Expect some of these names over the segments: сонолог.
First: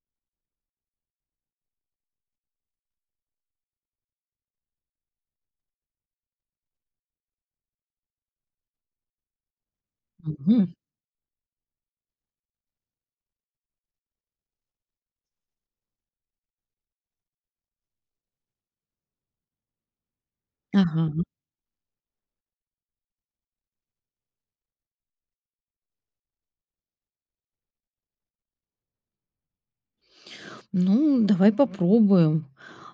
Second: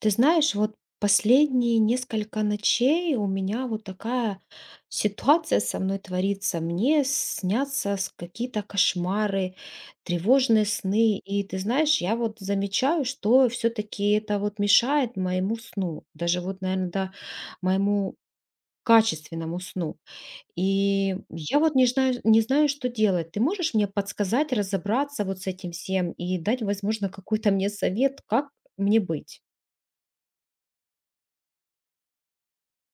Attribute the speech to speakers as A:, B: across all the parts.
A: Ты знаешь, вот последние несколько ночей у меня вот такая ситуация со мной творится. Мне снятся какие-то кошмары, тревожные
B: Мгм.
A: сны. И ты знаешь, я вот замечаю, что все-таки это вот мешает моему сну. Даже вот, наверное, да, моему качественному сну.
B: Ага.
A: И я вот не знаю, не знаю, что делать. Ты можешь мне подсказать, разобраться вот с этим всем и дать, возможно, какой-то мне совет, как мне быть?
B: Ну, давай попробуем.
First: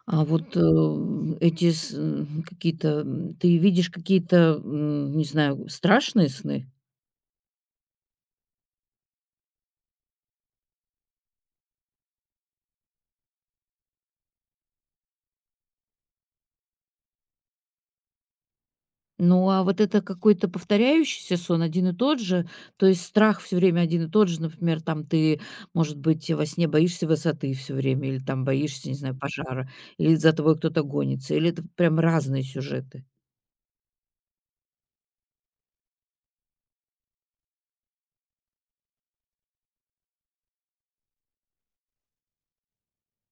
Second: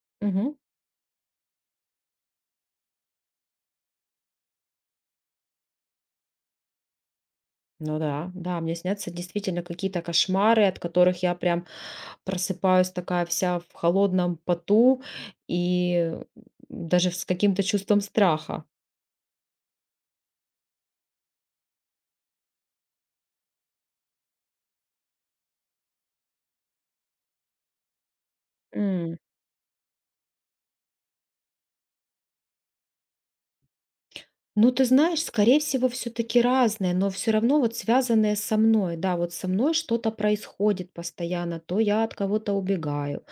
B: А
A: Мгм.
B: вот, эти какие-то, ты видишь какие-то, не знаю, страшные сны?
A: Ну да, да, мне снятся действительно какие-то кошмары, от которых я прям просыпаюсь такая вся в холодном поту и даже с каким-то чувством страха.
B: Ну, а вот это какой-то повторяющийся сон, один и тот же, то есть страх все время один и тот же, например, там ты, может быть, во сне боишься высоты все время или там боишься, не знаю,
A: М.
B: пожара, или за тобой кто-то гонится, или это прям разные сюжеты?
A: Ну, ты знаешь, скорее всего, все-таки разные, но все равно вот связанные со мной. Да, вот со мной что-то происходит постоянно. То я от кого-то убегаю,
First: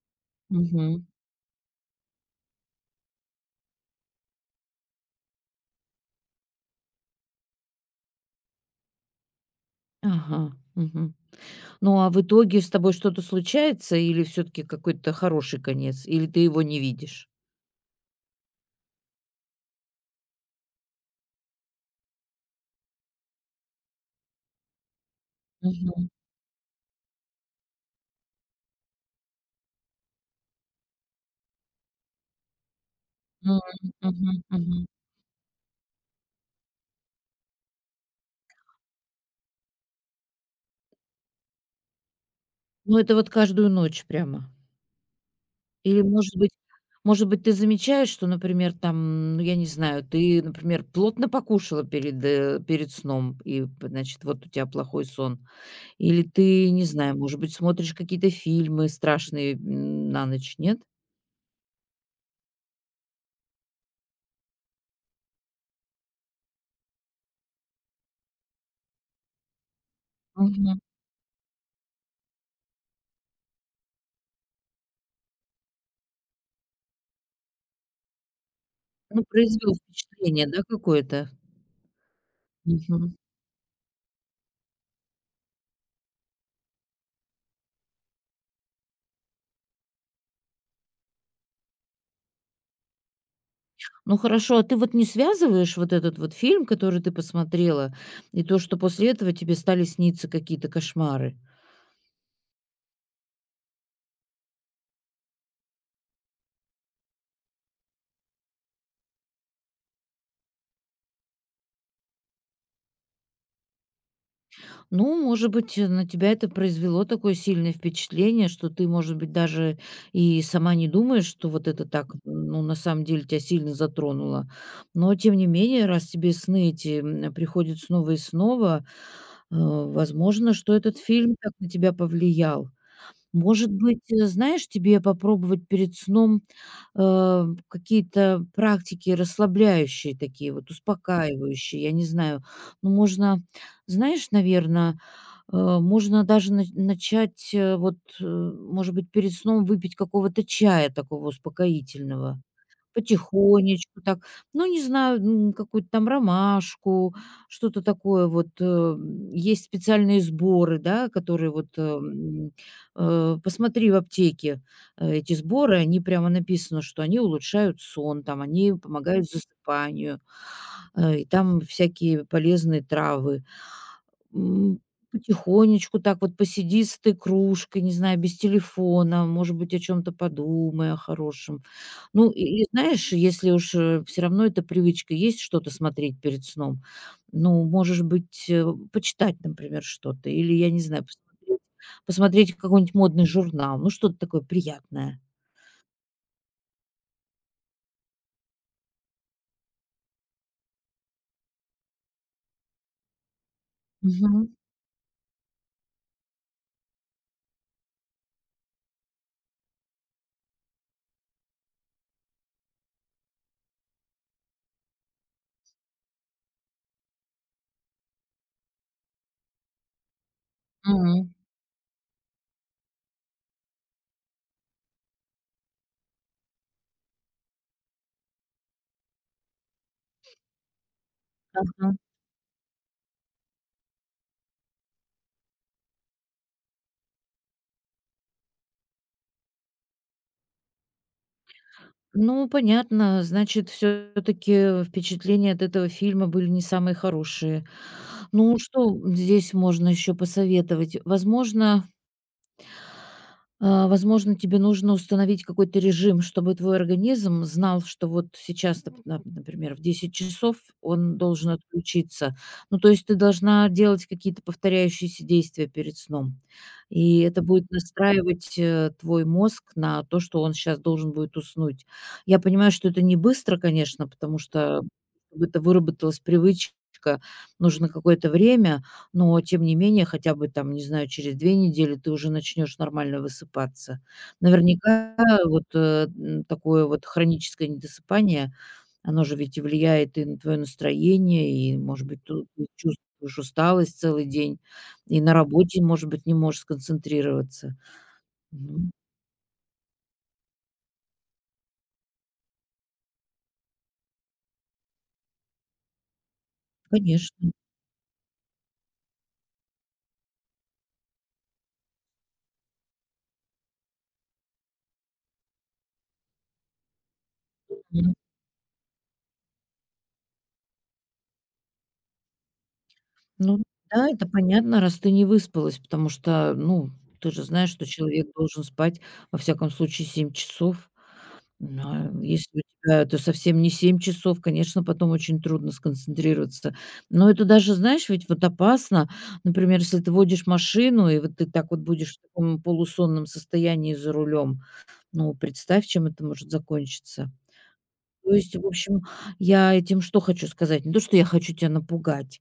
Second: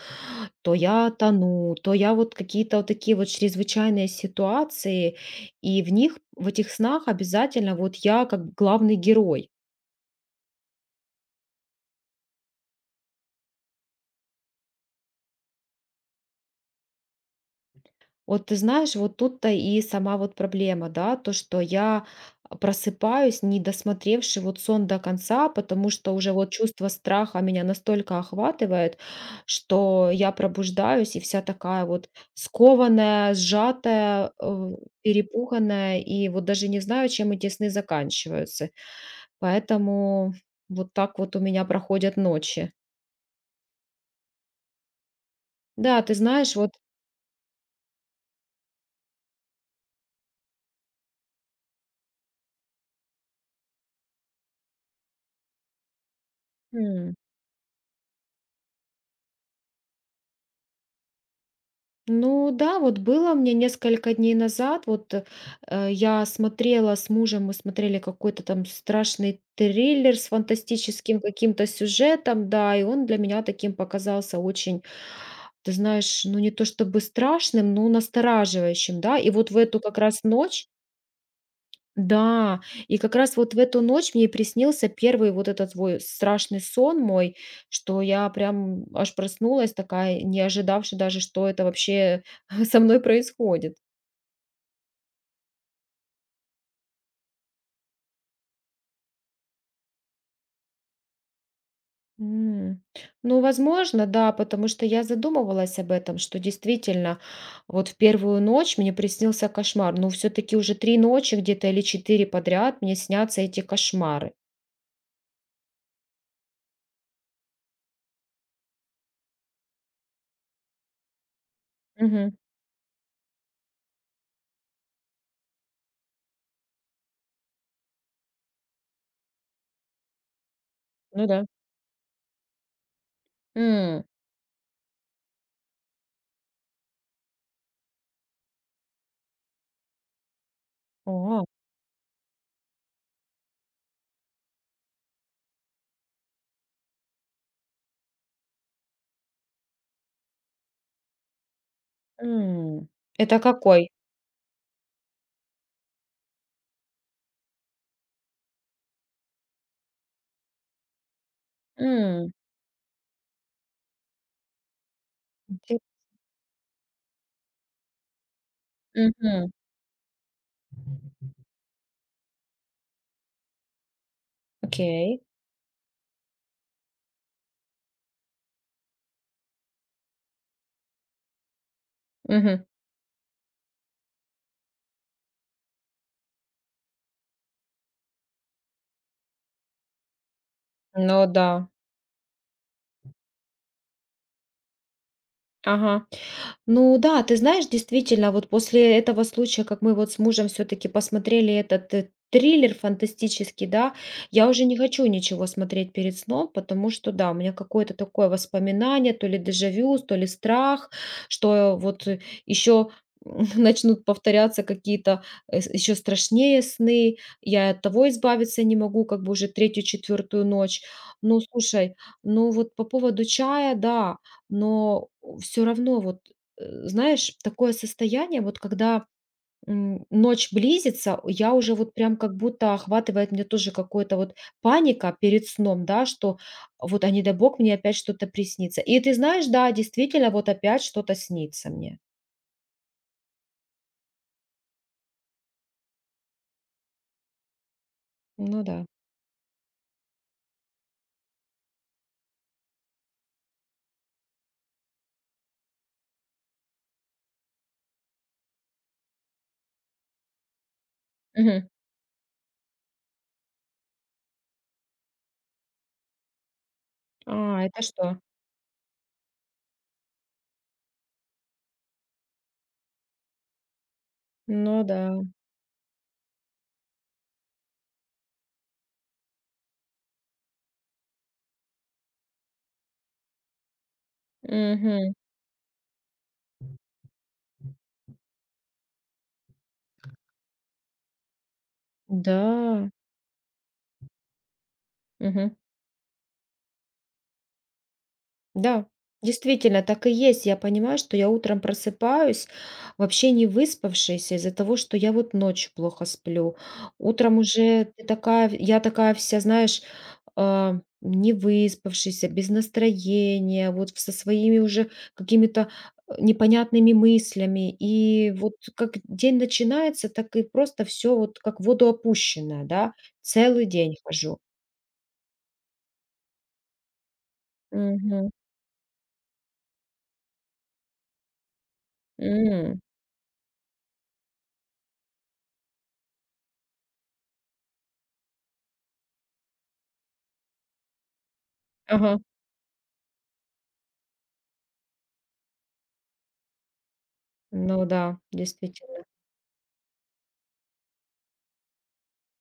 A: то
B: Мгм.
A: я тону, то я вот какие-то вот такие вот чрезвычайные ситуации. И в них, в этих снах обязательно вот я как главный герой.
B: Ага. Мгм. Ну, а в итоге с тобой что-то случается или все таки какой-то хороший конец, или ты его не видишь?
A: Вот ты знаешь, вот тут-то и сама вот проблема, да, то, что я просыпаюсь, не досмотревши вот сон до конца, потому
B: Мгм.
A: что уже вот чувство страха меня настолько охватывает, что я пробуждаюсь и вся такая вот скованная,
B: Мгм.
A: сжатая,
B: Мгм. Мгм.
A: перепуганная, и вот даже не знаю, чем эти сны заканчиваются. Поэтому вот так вот у меня проходят ночи.
B: Ну, это вот каждую ночь прямо.
A: Да,
B: Или,
A: ты
B: может быть,
A: знаешь, вот.
B: ты замечаешь, что, например, там, ну, я не знаю, ты, например, плотно покушала перед, перед сном, и, значит, вот у тебя плохой сон. Или ты, не знаю, может быть, смотришь какие-то фильмы страшные, на ночь, нет?
A: Ну да, вот было мне несколько дней назад, вот я смотрела с мужем, мы смотрели какой-то там страшный триллер с
B: Мгм.
A: фантастическим каким-то сюжетом, да, и он для меня таким показался очень, ты знаешь, ну не то чтобы страшным, но настораживающим, да,
B: Ну,
A: и вот в
B: произвел
A: эту как раз
B: впечатление, да,
A: ночь,
B: какое-то?
A: да, и
B: Мгм.
A: как раз вот в эту ночь мне и приснился первый вот этот твой страшный сон мой, что я прям аж проснулась такая, не ожидавши даже, что это вообще со мной происходит.
B: Ну хорошо, а ты вот не связываешь вот этот вот фильм, который ты посмотрела, и то, что после этого тебе стали сниться какие-то кошмары?
A: М. Ну, возможно, да, потому что я задумывалась об этом, что действительно вот в первую ночь мне приснился кошмар. Но все таки уже 3 ночи где-то или 4 подряд мне снятся эти кошмары.
B: Ну, может быть, на тебя это произвело такое сильное впечатление, что ты, может быть, даже и сама не думаешь, что вот это так,
A: Мгм.
B: ну, на самом деле тебя сильно затронуло. Но, тем не менее, раз тебе сны эти приходят снова и снова, возможно, что этот
A: Ну
B: фильм
A: да.
B: так на тебя повлиял. Может быть,
A: М.
B: знаешь, тебе попробовать перед сном, какие-то практики расслабляющие такие вот,
A: О.
B: успокаивающие, я не знаю. Ну, можно, знаешь, наверное, можно даже начать, вот, может быть, перед сном выпить какого-то чая такого успокоительного.
A: М. Это какой?
B: Потихонечку так. Ну, не знаю, какую-то там ромашку, что-то такое вот. Есть специальные сборы, да, которые вот... э,
A: М.
B: м, э, Посмотри в аптеке эти сборы,
A: Инте
B: они прямо написано, что они улучшают сон, там они помогают
A: Мгм.
B: засыпанию, и там всякие полезные травы. М,
A: Окей.
B: потихонечку так вот посиди с этой кружкой, не знаю, без телефона, может быть, о чем то подумай, о хорошем. Ну, и
A: Мгм.
B: и знаешь, если уж, все равно эта привычка есть что-то смотреть перед сном, ну, можешь быть, почитать, например, что-то или, я не знаю,
A: Ну да.
B: посмотреть какой-нибудь модный журнал, ну, что-то такое приятное.
A: Ага. Ну да, ты знаешь, действительно, вот после этого случая, как мы вот с мужем все-таки посмотрели этот триллер фантастический, да, я
B: Мгм.
A: уже не хочу ничего смотреть перед сном, потому что, да, у меня какое-то такое воспоминание, то ли дежавю, то ли страх, что вот еще начнут повторяться какие-то еще страшнее сны, я от того избавиться не могу, как бы уже третью, четвертую ночь.
B: М.
A: Ну, слушай, ну вот по поводу чая, да, но все равно вот знаешь, такое состояние, вот когда, ночь близится, я уже вот
B: Ага.
A: прям как будто охватывает меня тоже какое-то вот паника перед сном, да, что вот не дай бог, мне опять что-то приснится. И ты знаешь, да, действительно, вот опять что-то снится мне.
B: Ну, понятно. Значит, все таки впечатления от этого фильма были не самые хорошие. Ну,
A: Ну да.
B: что здесь можно еще посоветовать? Возможно, тебе нужно установить какой-то режим, чтобы твой организм знал, что вот сейчас, например, в 10 часов он должен
A: Мгм.
B: отключиться. Ну, то есть ты должна делать какие-то повторяющиеся действия перед сном. И это
A: А,
B: будет
A: это что?
B: настраивать твой мозг на то, что он сейчас должен будет уснуть. Я понимаю, что это не быстро, конечно, потому что
A: Ну да.
B: чтобы это выработалась привычка, нужно какое-то время, но тем не менее, хотя бы там, не знаю, через 2 недели ты уже начнешь нормально высыпаться.
A: Мгм.
B: Наверняка вот, такое вот хроническое недосыпание, оно же ведь и влияет и на твое настроение, и, может быть,
A: Да.
B: тут ты чувствуешь усталость целый день, и на
A: Мгм.
B: работе, может быть, не можешь сконцентрироваться.
A: Да,
B: Ну,
A: действительно, так и есть. Я понимаю, что я утром просыпаюсь вообще не выспавшаяся из-за того, что я вот ночью плохо сплю. Утром
B: конечно.
A: уже ты такая, я такая вся, знаешь, не выспавшаяся, без настроения, вот со своими уже какими-то непонятными мыслями.
B: Мгм.
A: И вот как день начинается, так и просто все вот как в воду опущенное, да?
B: Ну
A: Целый день
B: да, это
A: хожу.
B: понятно, раз ты не выспалась, потому что, ну, ты же знаешь, что человек
A: Мгм.
B: должен спать во всяком случае 7 часов. Да, если у
A: М.
B: тебя это совсем не 7 часов, конечно, потом очень трудно сконцентрироваться. Но это даже, знаешь, ведь вот опасно. Например, если ты водишь машину, и вот ты так вот будешь
A: Ага.
B: в таком полусонном состоянии за рулем, ну, представь, чем это может закончиться.
A: Ну да,
B: То есть, в общем,
A: действительно.
B: я этим что хочу сказать? Не то, что я хочу тебя напугать,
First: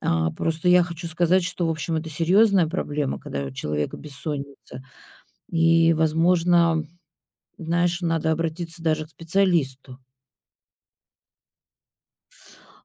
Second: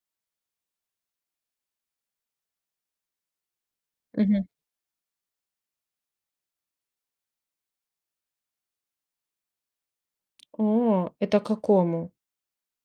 B: а просто я хочу сказать, что, в общем, это серьезная проблема, когда у человека
A: Мгм.
B: бессонница. И, возможно, знаешь, надо обратиться даже к специалисту.
A: О, это какому?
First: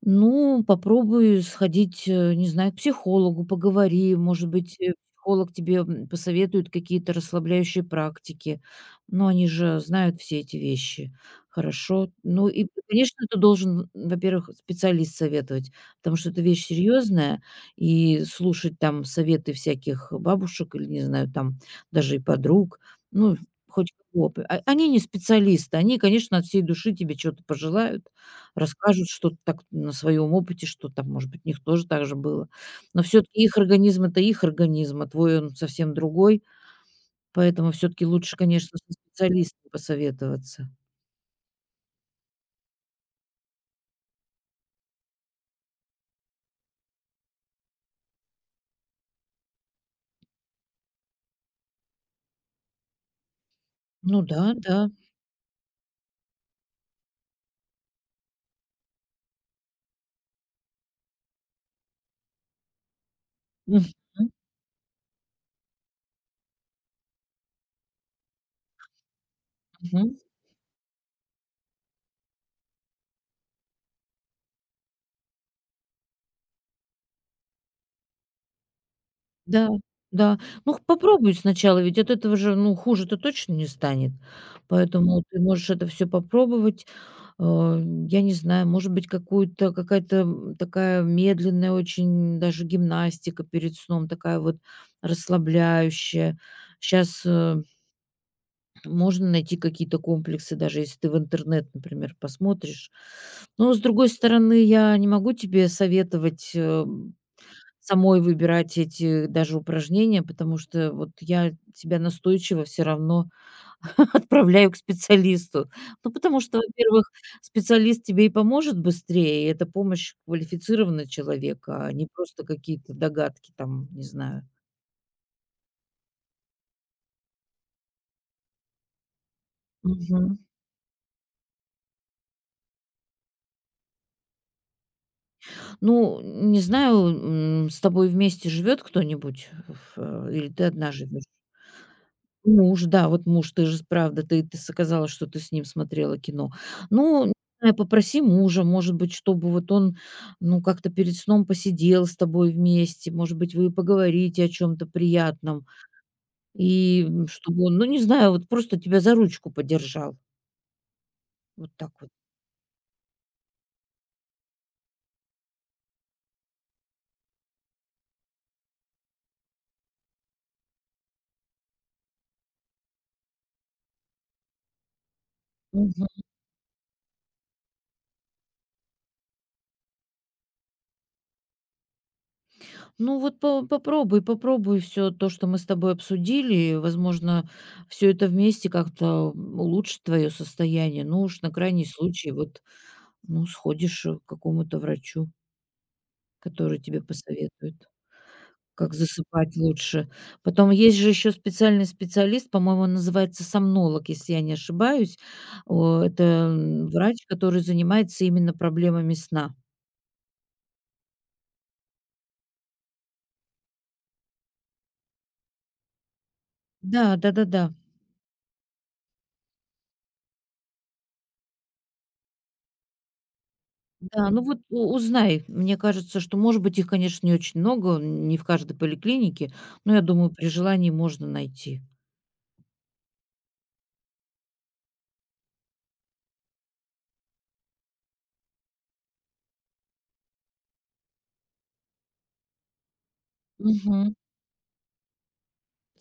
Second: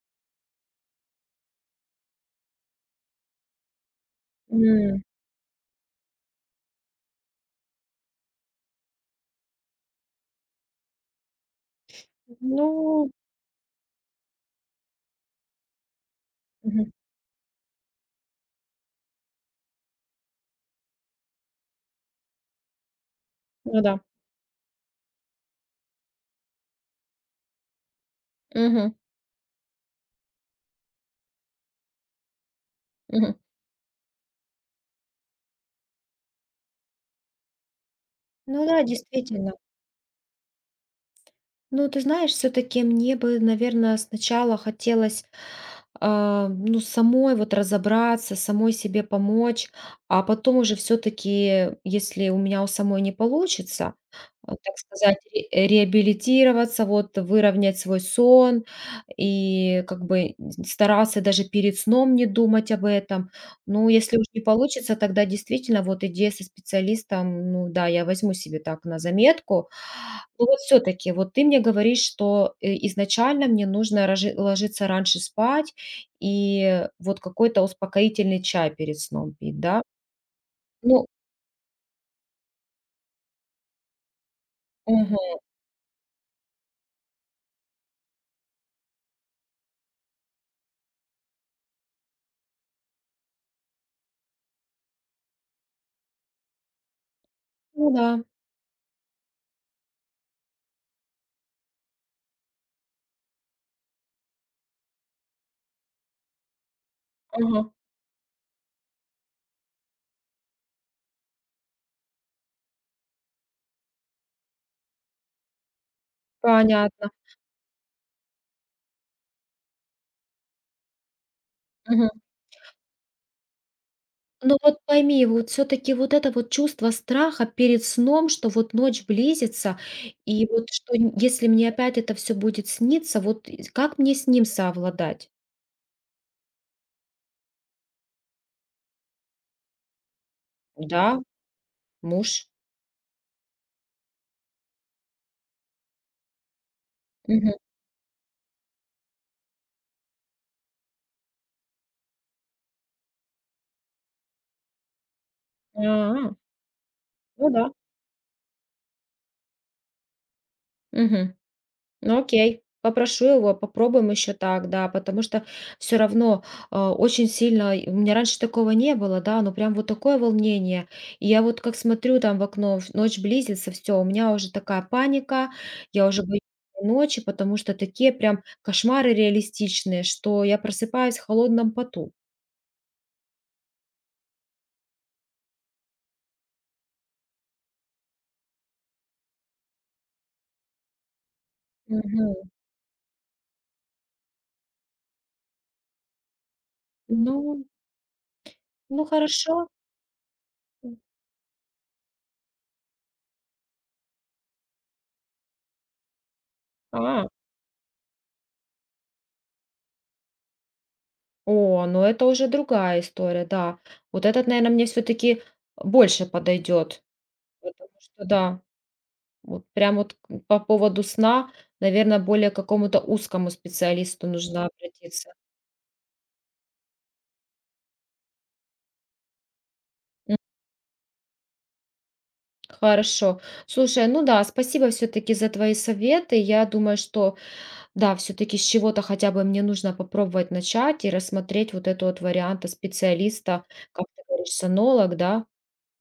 B: Ну, попробуй сходить, не знаю, к психологу, поговори. Может быть,
A: М.
B: психолог тебе посоветует какие-то расслабляющие практики. Но они же знают все эти вещи. Хорошо. Ну и,
A: Ну.
B: конечно, ты должен, во-первых, специалист советовать, потому что это вещь
A: Мгм.
B: серьезная, и слушать там советы всяких бабушек или, не знаю, там даже и подруг, ну,
A: Ну
B: хоть
A: да.
B: кого бы. Они не специалисты, они, конечно, от всей души тебе что-то пожелают,
A: Мгм.
B: расскажут что-то так на своем опыте, что там, может быть, у них тоже так же было. Но
A: Мгм.
B: все-таки их это их организм, а твой он совсем другой. Поэтому все-таки лучше,
A: Ну
B: конечно,
A: да,
B: со
A: действительно.
B: специалистом посоветоваться.
A: Ну, ты знаешь, все-таки мне бы, наверное, сначала хотелось, ну, самой вот разобраться, самой себе помочь, а потом уже все-таки, если у меня у самой не получится,
B: Ну да,
A: так
B: да.
A: сказать, реабилитироваться, вот выровнять свой сон и как бы стараться даже перед сном не думать об этом.
B: Мгм,
A: Ну, если уж не получится, тогда действительно вот идея со специалистом, ну да, я возьму себе так на заметку,
B: мгм.
A: ну вот все таки вот ты мне говоришь, что, изначально мне нужно рожи ложиться раньше спать и вот какой-то успокоительный чай перед сном пить,
B: Да,
A: да?
B: да. Ну,
A: Ну,
B: попробуй сначала, ведь от этого же, ну, хуже-то точно не станет.
A: мгм.
B: Поэтому ты можешь это все попробовать. Э, я не знаю, может быть, какую-то какая-то, м, такая медленная очень даже гимнастика перед сном, такая вот расслабляющая. Сейчас
A: Ну да.
B: можно найти какие-то комплексы, даже если ты в интернет, например, посмотришь. Но, с другой стороны, я не могу тебе советовать
A: Ага.
B: самой выбирать эти даже упражнения, потому что вот я тебя настойчиво все равно отправляю к специалисту. Ну, потому что, во-первых,
A: Понятно.
B: специалист тебе и поможет быстрее, и это помощь квалифицированного человека, а не
A: Мгм.
B: просто какие-то догадки там, не знаю.
A: Ну вот пойми, вот все таки вот это вот чувство страха перед сном, что вот ночь близится,
B: Мгм.
A: и вот что н если мне опять это все будет сниться, вот и как мне с ним совладать?
B: Ну, не знаю, с тобой вместе живет кто-нибудь, или ты одна
A: Да,
B: живешь?
A: муж.
B: Муж, да, вот муж, ты же правда, ты сказала, что ты с ним смотрела кино. Ну, не
A: Мгм.
B: знаю, попроси мужа, может быть, чтобы вот он, ну, как-то перед сном посидел с тобой вместе, может быть, вы поговорите о чем то приятном,
A: А,
B: и,
A: ну
B: чтобы
A: да.
B: он, ну, не знаю, вот просто тебя за ручку подержал.
A: Мгм.
B: Вот так вот.
A: Ну, окей. Попрошу его, попробуем еще так, да, потому что все равно очень сильно, и у меня раньше такого не было, да, но прям вот такое волнение. И я вот как смотрю там в окно, ночь близится, все, у меня уже такая паника,
B: Мгм.
A: я уже боюсь ночи, потому что такие прям кошмары реалистичные, что я просыпаюсь в холодном поту.
B: Ну вот по попробуй попробуй все то, что мы с тобой обсудили. Возможно, все это вместе как-то улучшит твое состояние. Ну уж на крайний случай
A: Мгм.
B: вот ну, сходишь, к какому-то врачу, который тебе
A: Ну,
B: посоветует, как
A: ну,
B: засыпать
A: хорошо.
B: лучше. Потом есть же еще специальный специалист, по-моему, он называется сомнолог, если я не ошибаюсь. О, это, врач,
A: А,
B: который занимается именно проблемами сна.
A: о, ну это уже другая история, да. Вот этот, наверное, мне все-таки больше подойдет.
B: Да, да-да-да. Да, да.
A: Потому что да, вот прям вот к по поводу сна, наверное, более к какому-то узкому специалисту
B: Да, ну вот
A: нужно
B: у
A: обратиться.
B: узнай. Мне кажется, что, может быть, их, конечно, не очень много, не в каждой поликлинике, но, я думаю,
A: М,
B: при желании можно найти.
A: Хорошо. Слушай, ну да, спасибо все таки за твои советы. Я думаю, что да, все таки с чего-то хотя бы мне нужно попробовать начать и рассмотреть вот это вот варианта специалиста, как
B: Мгм.
A: ты говоришь, сонолог, да.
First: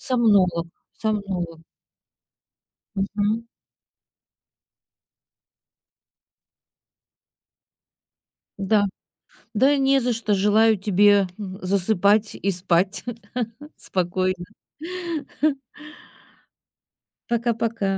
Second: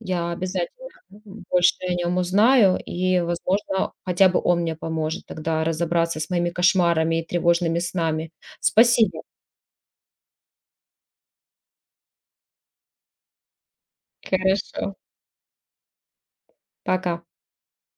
A: Я
B: Сомнолог
A: обязательно
B: сомнолог.
A: больше о нем узнаю, и,
B: Мгм.
A: возможно, хотя бы он мне поможет тогда разобраться с моими кошмарами и тревожными снами.
B: Да.
A: Спасибо.
B: Да не за что. Желаю тебе, засыпать и спать спокойно.
A: Хорошо. Пока.
B: Пока-пока.